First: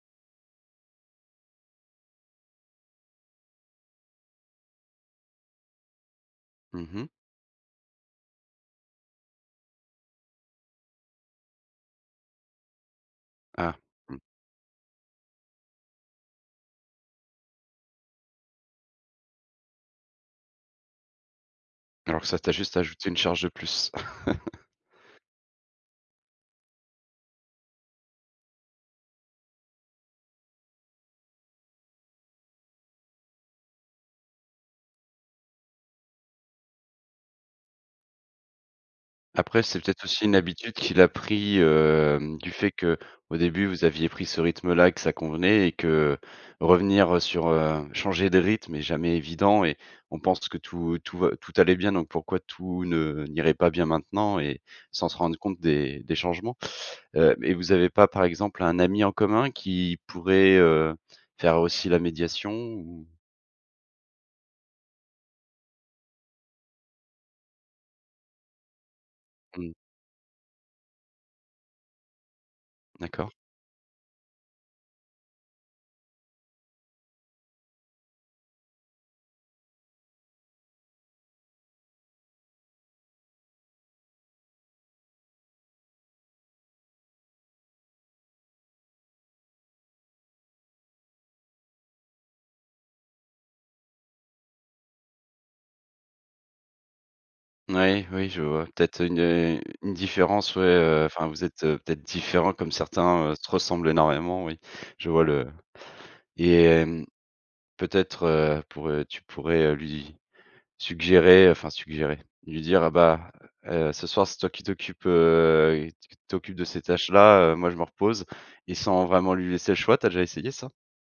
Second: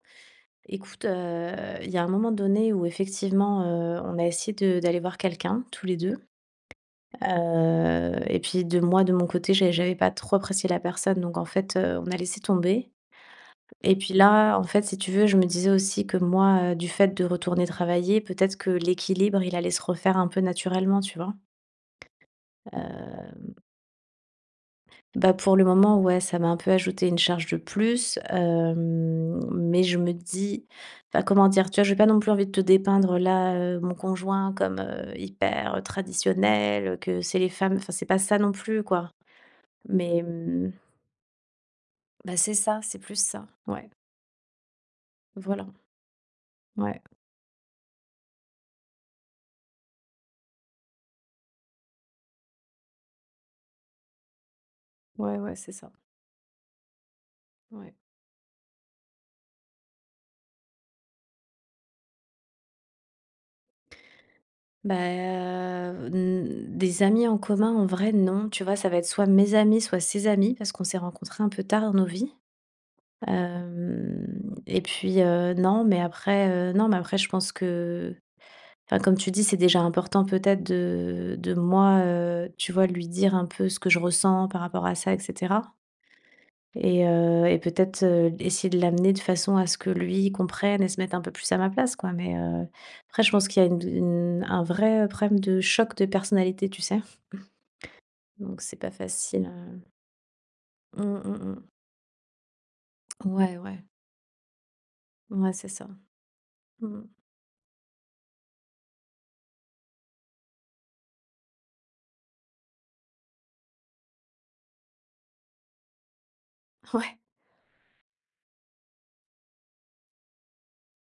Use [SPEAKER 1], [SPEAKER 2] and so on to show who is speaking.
[SPEAKER 1] Écoute, heu, il y a un moment donné où effectivement, heu, on a essayé de d'aller voir quelqu'un tous les 2.
[SPEAKER 2] Mmh mh.
[SPEAKER 1] Heu et puis de moi, de mon côté, j'ai j'avais pas trop apprécié la personne. Donc en fait, heu, on a laissé tomber
[SPEAKER 2] Ah,
[SPEAKER 1] et puis
[SPEAKER 2] mmh.
[SPEAKER 1] là, en fait, si tu veux, je me disais aussi que moi, heu, du fait de retourner travailler, peut-être que l'équilibre, il allait se refaire un peu naturellement, tu vois?
[SPEAKER 2] Alors ça t'a juste ajouté une charge de
[SPEAKER 1] Hem
[SPEAKER 2] plus.
[SPEAKER 1] Bah pour le moment, ouais, ça m'a un peu ajouté une charge de plus, hem, mais je me dis heu, comment dire? Tu vois, je vais pas non plus envie de te dépeindre là, heu, mon conjoint comme hyper, heu, traditionnel, que c'est les femmes enfin c'est pas ça non plus quoi.
[SPEAKER 2] Après, c'est peut-être
[SPEAKER 1] Mais,
[SPEAKER 2] aussi une
[SPEAKER 1] hem
[SPEAKER 2] habitude qu'il a pris, hem,
[SPEAKER 1] Bah
[SPEAKER 2] du
[SPEAKER 1] c'est
[SPEAKER 2] fait
[SPEAKER 1] ça, c'est plus
[SPEAKER 2] qu'au
[SPEAKER 1] ça.
[SPEAKER 2] début, vous
[SPEAKER 1] Ouais.
[SPEAKER 2] aviez pris ce rythme-là et que ça
[SPEAKER 1] Voilà.
[SPEAKER 2] convenait et que
[SPEAKER 1] Ouais.
[SPEAKER 2] revenir, heu, sur, heu, changer de rythme est jamais évident et on pense que tout tout va tout allait bien, donc pourquoi tout ne n'irait pas bien maintenant et sans se rendre
[SPEAKER 1] Ouais, ouais,
[SPEAKER 2] compte
[SPEAKER 1] c'est ça.
[SPEAKER 2] des des changements. Heu et vous avez
[SPEAKER 1] Ouais.
[SPEAKER 2] pas, par exemple, un ami en commun qui pourrait, heu, faire aussi la médiation ou?
[SPEAKER 1] Bah, heu, n des amis en commun en vrai, non, tu vois? Ça va être soit mes
[SPEAKER 2] Mmh.
[SPEAKER 1] amis, soit ses amis parce qu'on s'est rencontrés un peu tard dans nos vies.
[SPEAKER 2] D'accord.
[SPEAKER 1] Hem et puis, heu, non, mais après, heu, non, mais après, je pense que enfin comme tu dis, c'est déjà important, peut-être, de de moi, heu, tu vois, lui dire un peu ce que je ressens par rapport à ça et cetera et heu et peut-être, heu, essayer de l'amener de façon à ce que lui comprenne et se mette un peu plus à ma place, quoi. Mais, heu, après, je pense qu'il y a une dou une un vrai, heu, problème de choc de personnalité, tu sais?
[SPEAKER 2] Moui, oui, je
[SPEAKER 1] Donc
[SPEAKER 2] vois
[SPEAKER 1] c'est pas
[SPEAKER 2] peut-être une,
[SPEAKER 1] facile,
[SPEAKER 2] heu,
[SPEAKER 1] heu
[SPEAKER 2] une différence, ouais, heu,
[SPEAKER 1] Mmh,
[SPEAKER 2] enfin
[SPEAKER 1] mmh,
[SPEAKER 2] vous êtes
[SPEAKER 1] mmh.
[SPEAKER 2] peut-être différents comme certains, heu, se
[SPEAKER 1] Ouais, ouais.
[SPEAKER 2] ressemble énormément, oui, je vois le
[SPEAKER 1] Ouais, c'est ça,
[SPEAKER 2] et
[SPEAKER 1] mmh.
[SPEAKER 2] hem, peut-être pourrais tu pourrais lui suggérer, enfin suggérer, lui dire, heu, bah: «Heu, ce soir, c'est toi qui t'occupes, heu, qui t'occupes de ces
[SPEAKER 1] Ouais.
[SPEAKER 2] tâches-là, heu, moi je me repose». Et sans vraiment lui laisser le choix, tu as déjà essayé ça?